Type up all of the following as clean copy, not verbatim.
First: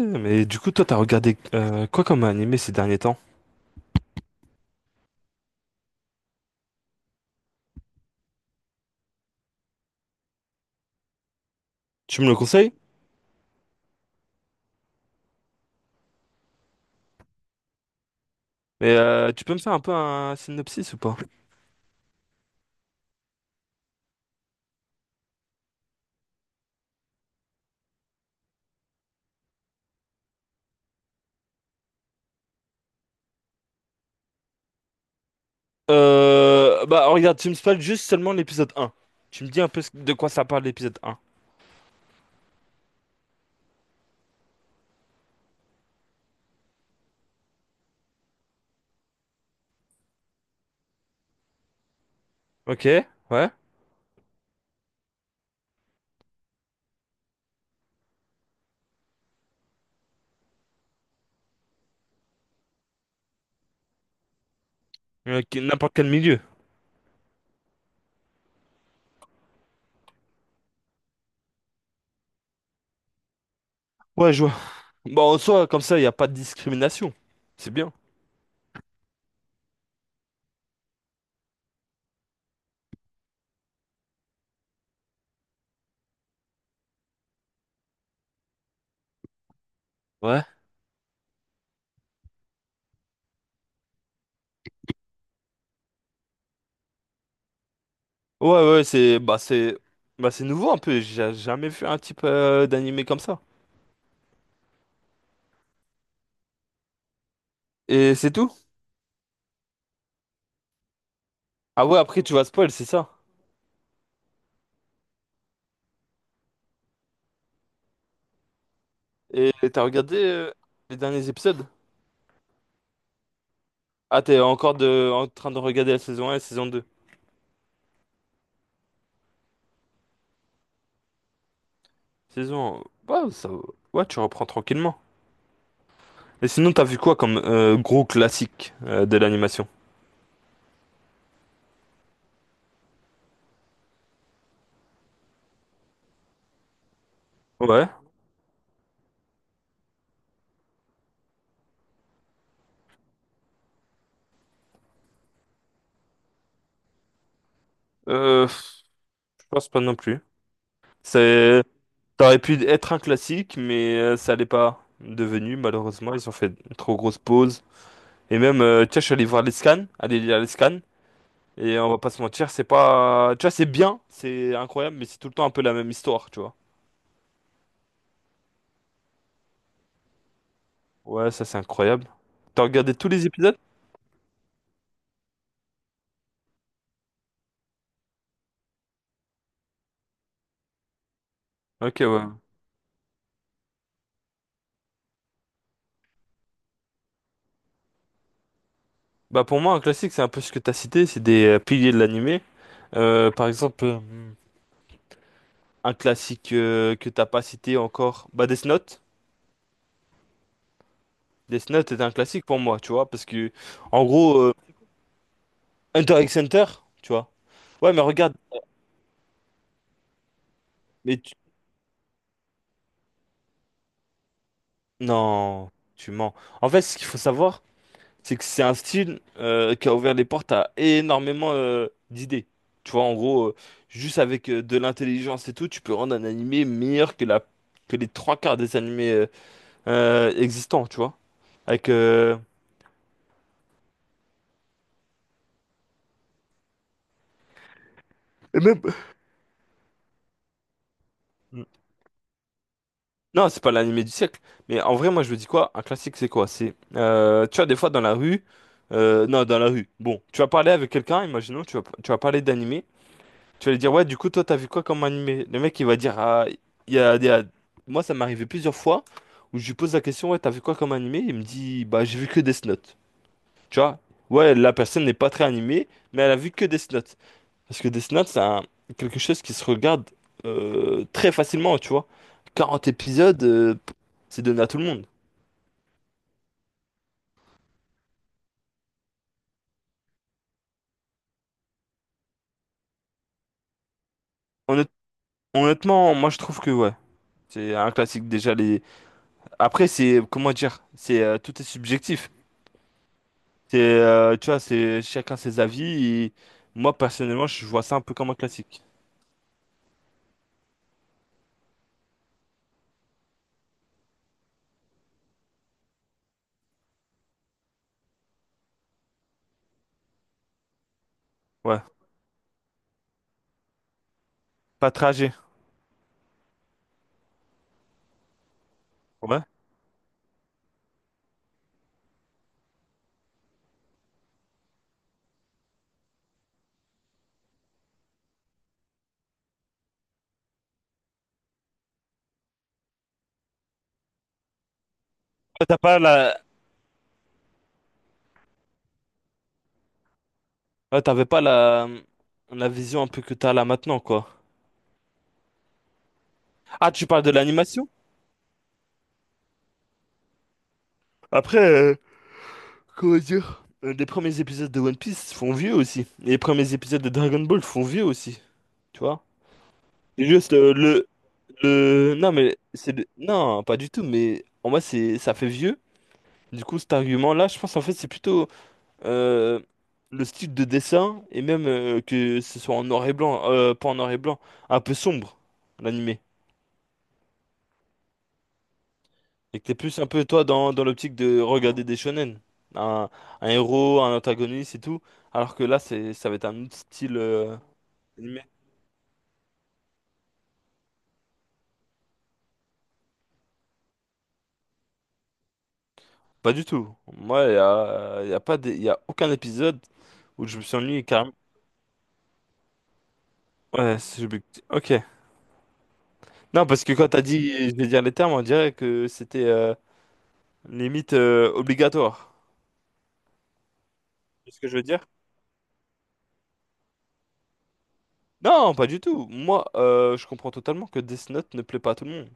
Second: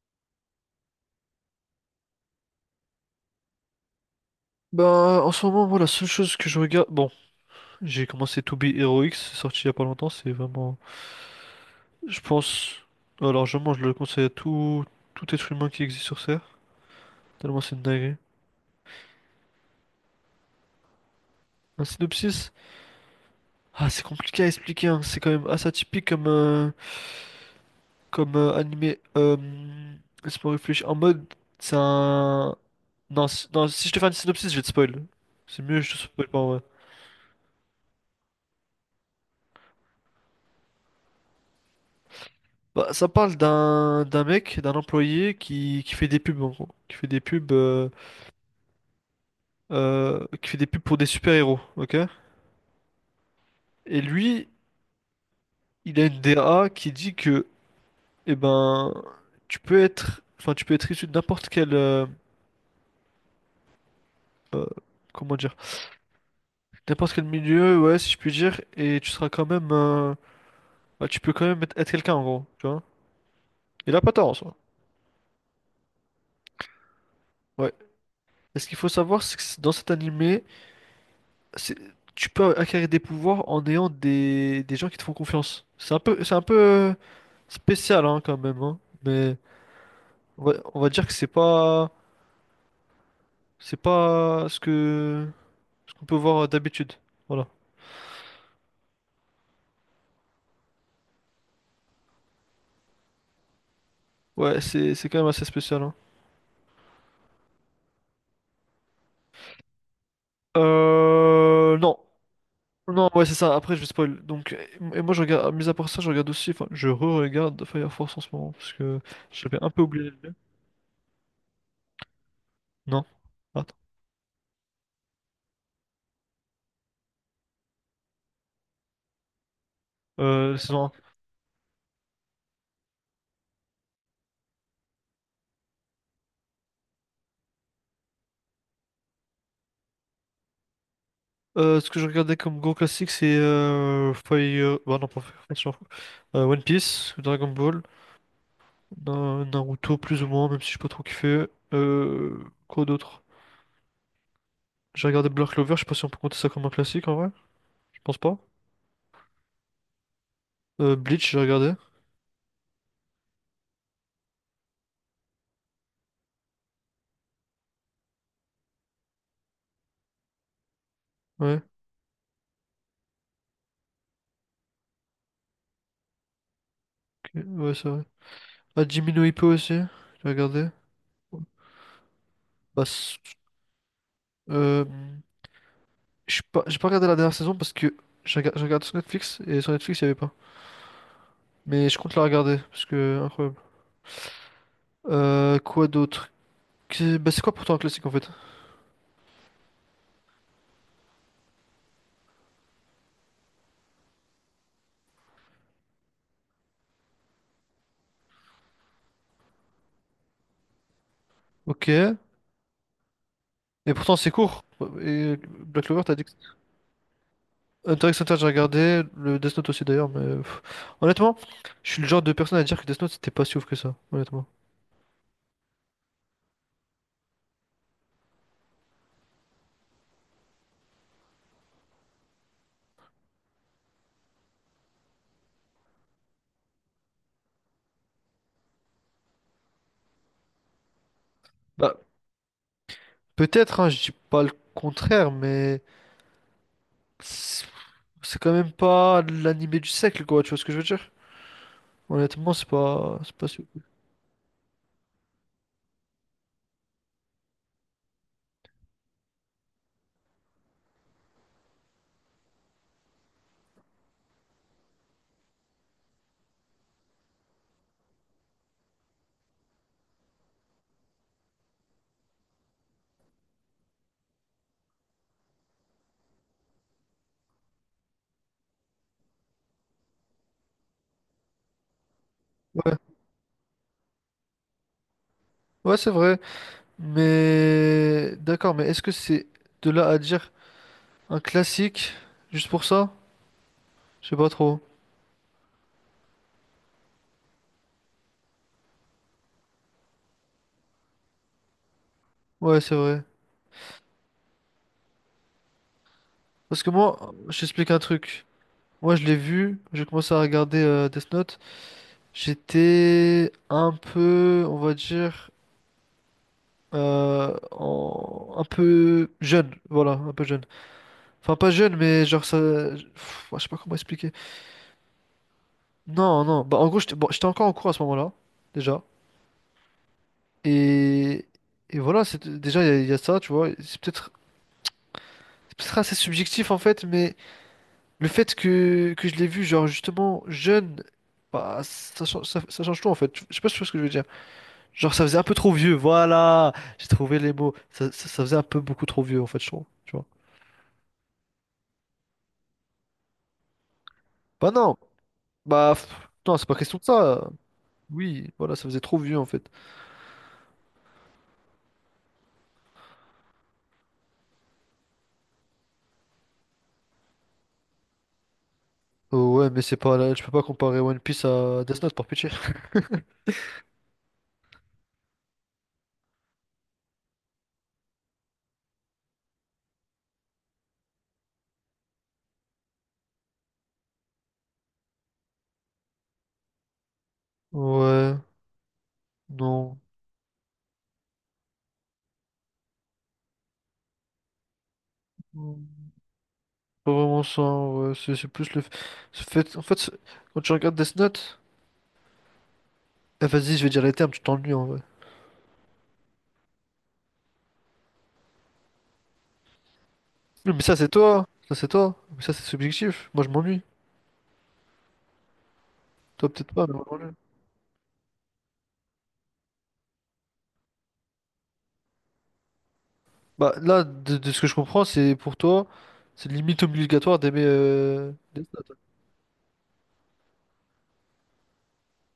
Mais du coup, toi, t'as regardé quoi comme animé ces derniers temps? Bah, en ce moment, moi, la seule chose que je regarde, bon, j'ai commencé To Be Heroic, c'est sorti il y a pas longtemps, c'est vraiment, je Tu me le pense, conseilles? alors je le conseille à tout être humain qui existe sur Terre, tellement c'est une dinguerie. Mais tu peux me faire un peu un synopsis ou pas? Un synopsis? Ah, c'est compliqué à expliquer, hein. C'est quand même assez atypique comme animé, laisse-moi réfléchir, en mode, c'est un, non, non, si je te fais un synopsis, je vais te spoil. C'est mieux, je te spoil pas en vrai. Bah regarde, tu me spoil juste seulement l'épisode un. Tu me dis un peu de quoi ça parle l'épisode un. Bah, ça parle d'un mec, d'un employé qui fait des pubs en gros. Qui fait des pubs pour des super-héros, ok? Ok, ouais. Et lui, il a une DA qui dit que, eh ben, enfin, tu peux être issu de euh, comment dire, N'importe quel milieu. n'importe quel milieu, ouais, si je puis dire, et tu seras quand même, bah, tu peux quand même être quelqu'un en gros, tu vois? Il a pas tort Ouais, en je vois. soi. Bon, en soi, comme ça, il n'y a pas de discrimination. C'est Ouais. bien. Et ce qu'il faut savoir, c'est que dans cet animé, c'est, tu peux acquérir des pouvoirs en ayant des gens qui te font confiance. C'est un peu spécial, hein, quand même, hein, mais on Ouais. va, on va dire que c'est pas C'est pas ce que ce qu'on peut voir d'habitude. Voilà. Ouais, ouais, c'est nouveau un peu. J'ai jamais vu un type d'animé comme ça. Ouais, c'est quand même assez spécial, hein. Et c'est tout? Euh, Ah non. ouais, après tu vas spoil, c'est Non, ça. ouais, c'est ça. Après, je vais spoil. Donc, et moi, je regarde, mis à part ça, je regarde aussi, enfin, je re-regarde Fire Force en ce moment, parce que Et j'avais un peu t'as oublié regardé de le. Les derniers épisodes? Non. Attends. Ah, t'es encore en train de regarder la saison un et la saison deux. Saison 1. Saison... ouais, ça... ouais, tu reprends tranquillement. Et sinon, t'as vu quoi comme gros classique de l'animation? Ce que je regardais comme gros classique, c'est Fire... Bah non, pas Fire Force, je m'en fous. One Piece, Dragon Ball, Ouais, Naruto, plus ou moins, même si je pas trop kiffé. Quoi d'autre? J'ai regardé Black Clover, je sais pas si on peut compter ça comme un classique en vrai. Je pense pas. Je pense pas non plus. Bleach, j'ai C'est... regardé. ça aurait pu être un classique, mais ça l'est pas devenu, malheureusement. Ils ont fait une trop grosse pause. Et même, tu vois, je suis allé voir les scans, aller lire les scans. Ouais, Et on va pas se mentir, c'est pas... tu vois, c'est bien, c'est incroyable, mais c'est tout le temps un peu la même histoire, tu vois. ok, ouais, c'est vrai. Ah, Jimmy no Hippo aussi, j'ai regardé. Ouais, ça c'est incroyable. T'as Bah, regardé tous les épisodes? euh, je suis pas, j'ai pas regardé la dernière saison parce que je regarde sur Netflix et sur Netflix il y avait pas. Mais Ok, je compte la ouais. regarder parce que incroyable. Quoi d'autre? Bah, c'est quoi pourtant un classique en fait? Bah pour moi, un classique, c'est un peu ce que tu as cité, c'est des piliers de l'animé. Par exemple, un classique que t'as pas cité encore, bah Death Note. Death Ok. Note est un Et classique pour moi, tu vois, parce que, en pourtant c'est gros, court. Et Black Clover, t'as Hunter dit. x Hunter, tu vois. Ouais, mais Hunter x regarde, Hunter, j'ai regardé, le Death Note aussi d'ailleurs, mais pff, mais tu- honnêtement, je suis le genre de personne à dire que Death Note c'était pas si ouf que ça, honnêtement. non, tu mens. En fait, ce qu'il faut savoir, c'est que c'est un style qui a ouvert les portes à énormément d'idées. Tu vois, en gros, juste avec de l'intelligence et tout, tu peux rendre un animé meilleur que la... que les trois quarts des animés existants, tu vois. Avec Bah, peut-être, hein, je dis pas le contraire, mais c'est c'est quand et même même pas l'animé du siècle, quoi, tu vois ce que je veux dire? mm, Honnêtement, c'est pas non, si c'est pas ouf. l'animé du siècle, mais en vrai moi je me dis quoi? Un classique c'est quoi? C'est tu vois des fois dans la rue non, dans la rue. Bon, tu vas parler avec quelqu'un, imaginons tu vas parler d'animé, tu vas lui dire ouais, du coup toi t'as vu quoi comme animé? Le mec il va dire ah il y a, il y a- moi ça m'est arrivé plusieurs fois où je lui pose la question ouais, t'as vu quoi comme animé? Il me dit bah j'ai vu que Death Note. Tu vois? Ouais, la personne n'est pas très animée, mais elle a vu que Death Note. Parce que Death Note, c'est un- quelque chose qui se regarde très facilement, tu vois. Quarante Ouais, épisodes, c'est donné à tout le monde. ouais, c'est vrai, mais d'accord, mais est-ce que c'est de là à dire un classique juste pour ça? Je sais pas trop. Honnêt- Honnêtement, moi je trouve que ouais, c'est un classique déjà les. Après c'est comment dire, c'est tout est subjectif. Ouais, c'est vrai. C'est tu vois, c'est chacun ses avis. Et Parce que moi moi, personnellement, je je vois t'explique ça un un peu comme un truc. classique. Moi, je l'ai vu, j'ai commencé à regarder Death Note. J'étais un peu, on va dire, un peu jeune, voilà, un peu jeune. Enfin, pas Ouais, jeune, mais genre ça, pff, ouais, je sais pas comment expliquer. pas tragique. Non, non, bah en gros, j'étais bon, j'étais encore en cours à ce moment-là, déjà. Ouais. Et, et voilà, c'est déjà, il y a ça, tu vois. C'est peut-être assez subjectif, en fait, mais le fait que je l'ai vu, genre, justement, jeune, bah, ça change tout, en fait. Je sais pas si tu vois ce que je veux dire. Genre, ça faisait un peu Ouais, trop vieux, voilà. J'ai trouvé les mots. Ça faisait un peu beaucoup trop vieux, en fait, je trouve. Tu vois. T'avais pas la vision un peu que t'as là maintenant quoi. Bah non, bah pff, non, c'est pas Ah, question de tu parles de ça. l'animation? Oui, voilà, ça faisait trop vieux, en fait. Après, comment dire? Les premiers épisodes de One Piece font vieux aussi. Et les premiers épisodes de Dragon Ball font vieux aussi. Tu vois? Oh, ouais, mais c'est pas C'est là, tu peux Juste pas comparer le, One Piece à Death Note, le. par Non, pitié. mais non, pas du tout. Mais en moi, c'est ça fait vieux. Du coup, cet argument-là, je pense en fait, c'est plutôt euh, le style de dessin. Et même que ce soit en noir et blanc. Pas en noir et blanc. Un peu sombre, l'animé. Ouais, Et que t'es non. plus un peu, toi, dans l'optique de regarder des shonen. Un, un héros, un antagoniste et tout. Alors que là, Hmm, ça va être un autre Pas style. vraiment ça, ouais. C'est Animé. c'est plus le c'est fait. En fait, quand tu regardes Death Note, eh, vas-y, je vais dire les termes, tu t'ennuies, en vrai. Pas du tout. Moi, y a pas des- y a aucun épisode où je me Oui, suis mais ça, ennuyé c'est carrément. toi, ça, c'est toi. Mais ça, c'est subjectif. Moi, je m'ennuie. Ouais, ok. Toi, Non, peut-être parce pas, que mais moi, quand je t'as m'ennuie. dit, je vais dire les termes, on dirait que c'était limite obligatoire. Bah là, de, C'est de ce ce que que je je veux dire? comprends, c'est pour toi, c'est limite obligatoire d'aimer Death Non, pas Note. du tout. Moi, je comprends totalement que Death Note ne plaît pas à tout le monde,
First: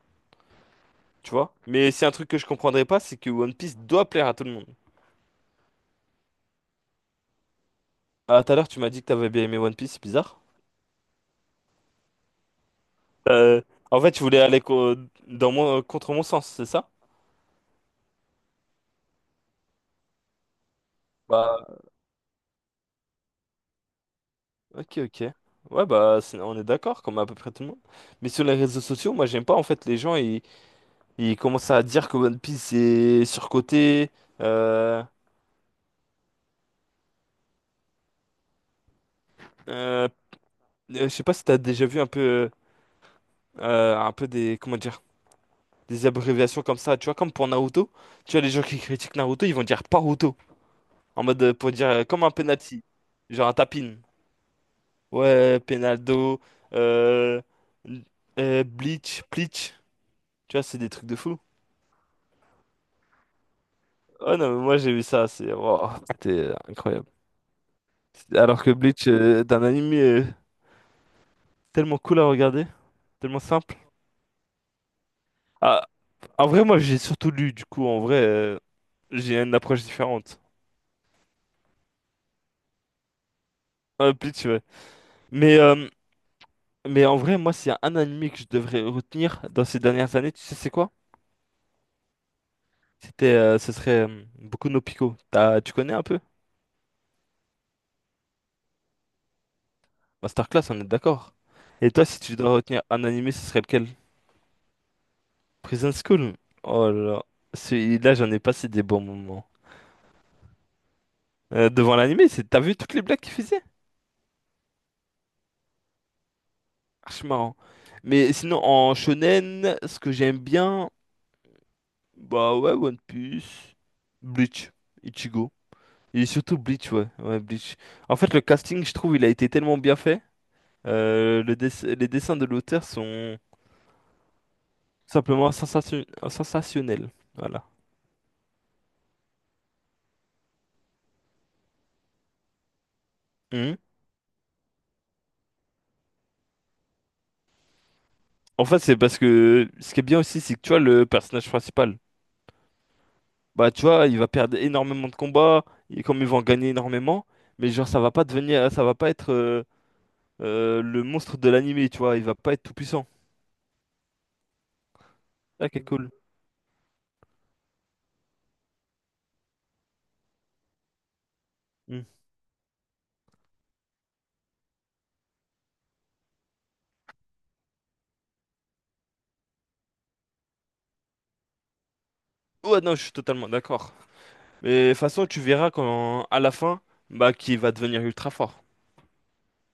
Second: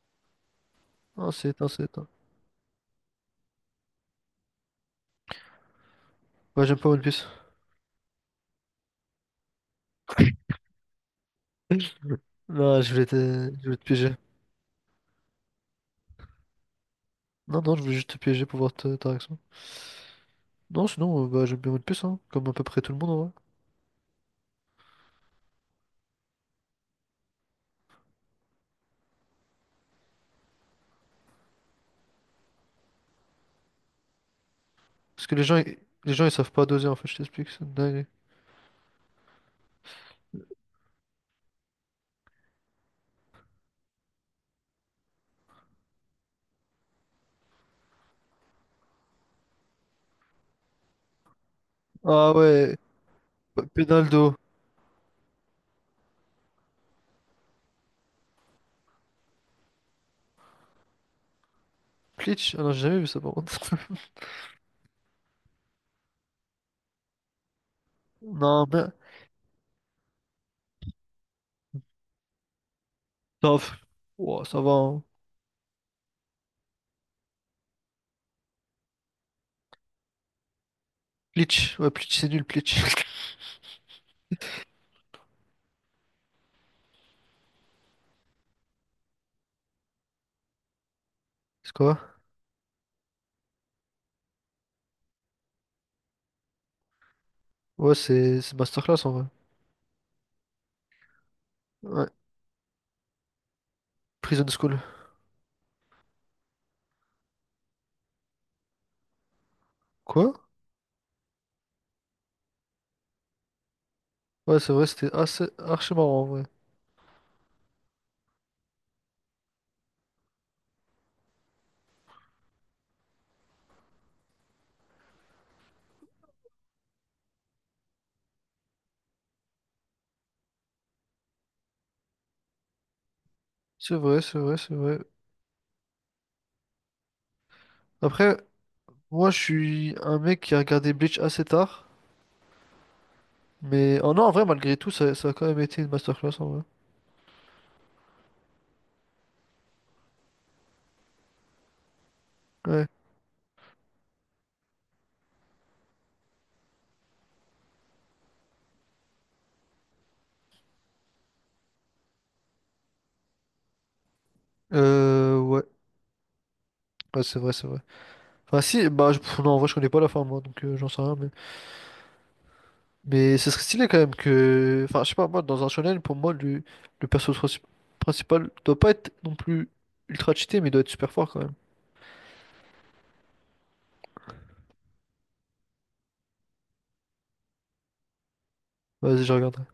Non, tu c'est vois. éteint, c'est Mais éteint. c'est un truc que je comprendrais pas, c'est que One Piece doit plaire à tout le monde. Ouais, j'aime pas One Piece. Ah, tout à l'heure, tu m'as dit que t'avais bien aimé One Piece, c'est bizarre. Non, Euh, je voulais te en fait, piéger. tu voulais aller co- dans mon- contre mon sens, c'est ça? Non, non, je voulais juste te piéger pour voir ta réaction. Non, sinon, bah, j'aime bien Bah, One Piece, hein, comme à peu près tout le monde, en vrai. ok, ok. Ouais, bah, on est d'accord, comme à peu près tout le monde. Mais sur les réseaux sociaux, moi, j'aime pas, en fait, les gens, ils commencent à dire que One Piece est surcoté. Euh, Parce que les gens, ils savent pas doser, en fait, je t'explique, c'est une dinguerie. euh, je sais pas si t'as déjà vu un peu comment dire, des abréviations comme ça, tu vois, comme pour Naruto. Tu vois, les gens qui critiquent Naruto, ils vont dire Paruto, en mode, pour dire, comme un Ah ouais, penalty, genre un tapin. Penaldo. Ouais, Penaldo, euh, Bleach, tu vois, c'est des trucs de fou. Bleach? Ah non, j'ai jamais vu ça, par contre. Oh non, mais moi j'ai vu ça, c'est wow, c'était incroyable. Alors Non, que mais... Bleach est anime tellement cool à regarder, tellement Non, pff, simple. ouah, ça va, hein. Ah, en vrai, moi j'ai surtout lu, du coup, en vrai, j'ai une approche différente. Bleach, ouais, Bleach, c'est nul, Bleach. Bleach, ouais. Mais, euh, mais en vrai, moi, s'il y a un anime que je devrais retenir dans ces dernières années, tu sais, c'est quoi? C'est quoi? Ce serait Boku no Pico. Tu connais un peu? Ouais, c'est masterclass, en vrai. Masterclass, on est d'accord. Et toi, Ouais, si tu dois retenir un anime, ce serait lequel? Prison School. Prison School. Oh là là. Celui-là, j'en ai passé des bons moments. Quoi? Devant l'animé, c'est t'as vu toutes les blagues qu'il faisait? Ouais, c'est vrai, c'était assez archi marrant en vrai. Archi marrant. Mais sinon, en shonen, ce que j'aime bien, bah ouais, One Piece, Bleach, Ichigo. Et surtout Bleach, ouais, ouais, Bleach. En fait, le casting, je trouve, il a été tellement bien fait. Les dessins de l'auteur sont C'est vrai, c'est vrai, c'est vrai. simplement sensationnels. Voilà. Après, moi, je suis un mec qui a regardé Bleach assez tard. Mhm. Mais oh non, en vrai, malgré tout, ça a quand même été une masterclass en vrai. En fait, c'est parce que ce qui est bien aussi, c'est que tu vois, le personnage principal. Ouais. Bah, tu vois, il va perdre énormément de combats, et comme il va en gagner énormément, mais genre, ça va pas être le monstre de l'animé, tu vois, il va pas être tout puissant. Ouais. Ah, quel cool. Ouais, c'est vrai, c'est vrai. Enfin, si, bah, pff, non, en vrai, je connais pas la fin, moi, donc j'en sais rien, mais. Hmm. Mais ce serait stylé quand même que. Enfin, je sais pas, moi, dans un shonen, pour moi, le perso principal doit pas être non plus ultra cheaté, mais doit être super fort quand même. Ouais, non, je suis totalement d'accord. Mais de toute façon, tu verras quand, à la fin, bah, qu'il va devenir ultra fort. Vas-y, je regarde.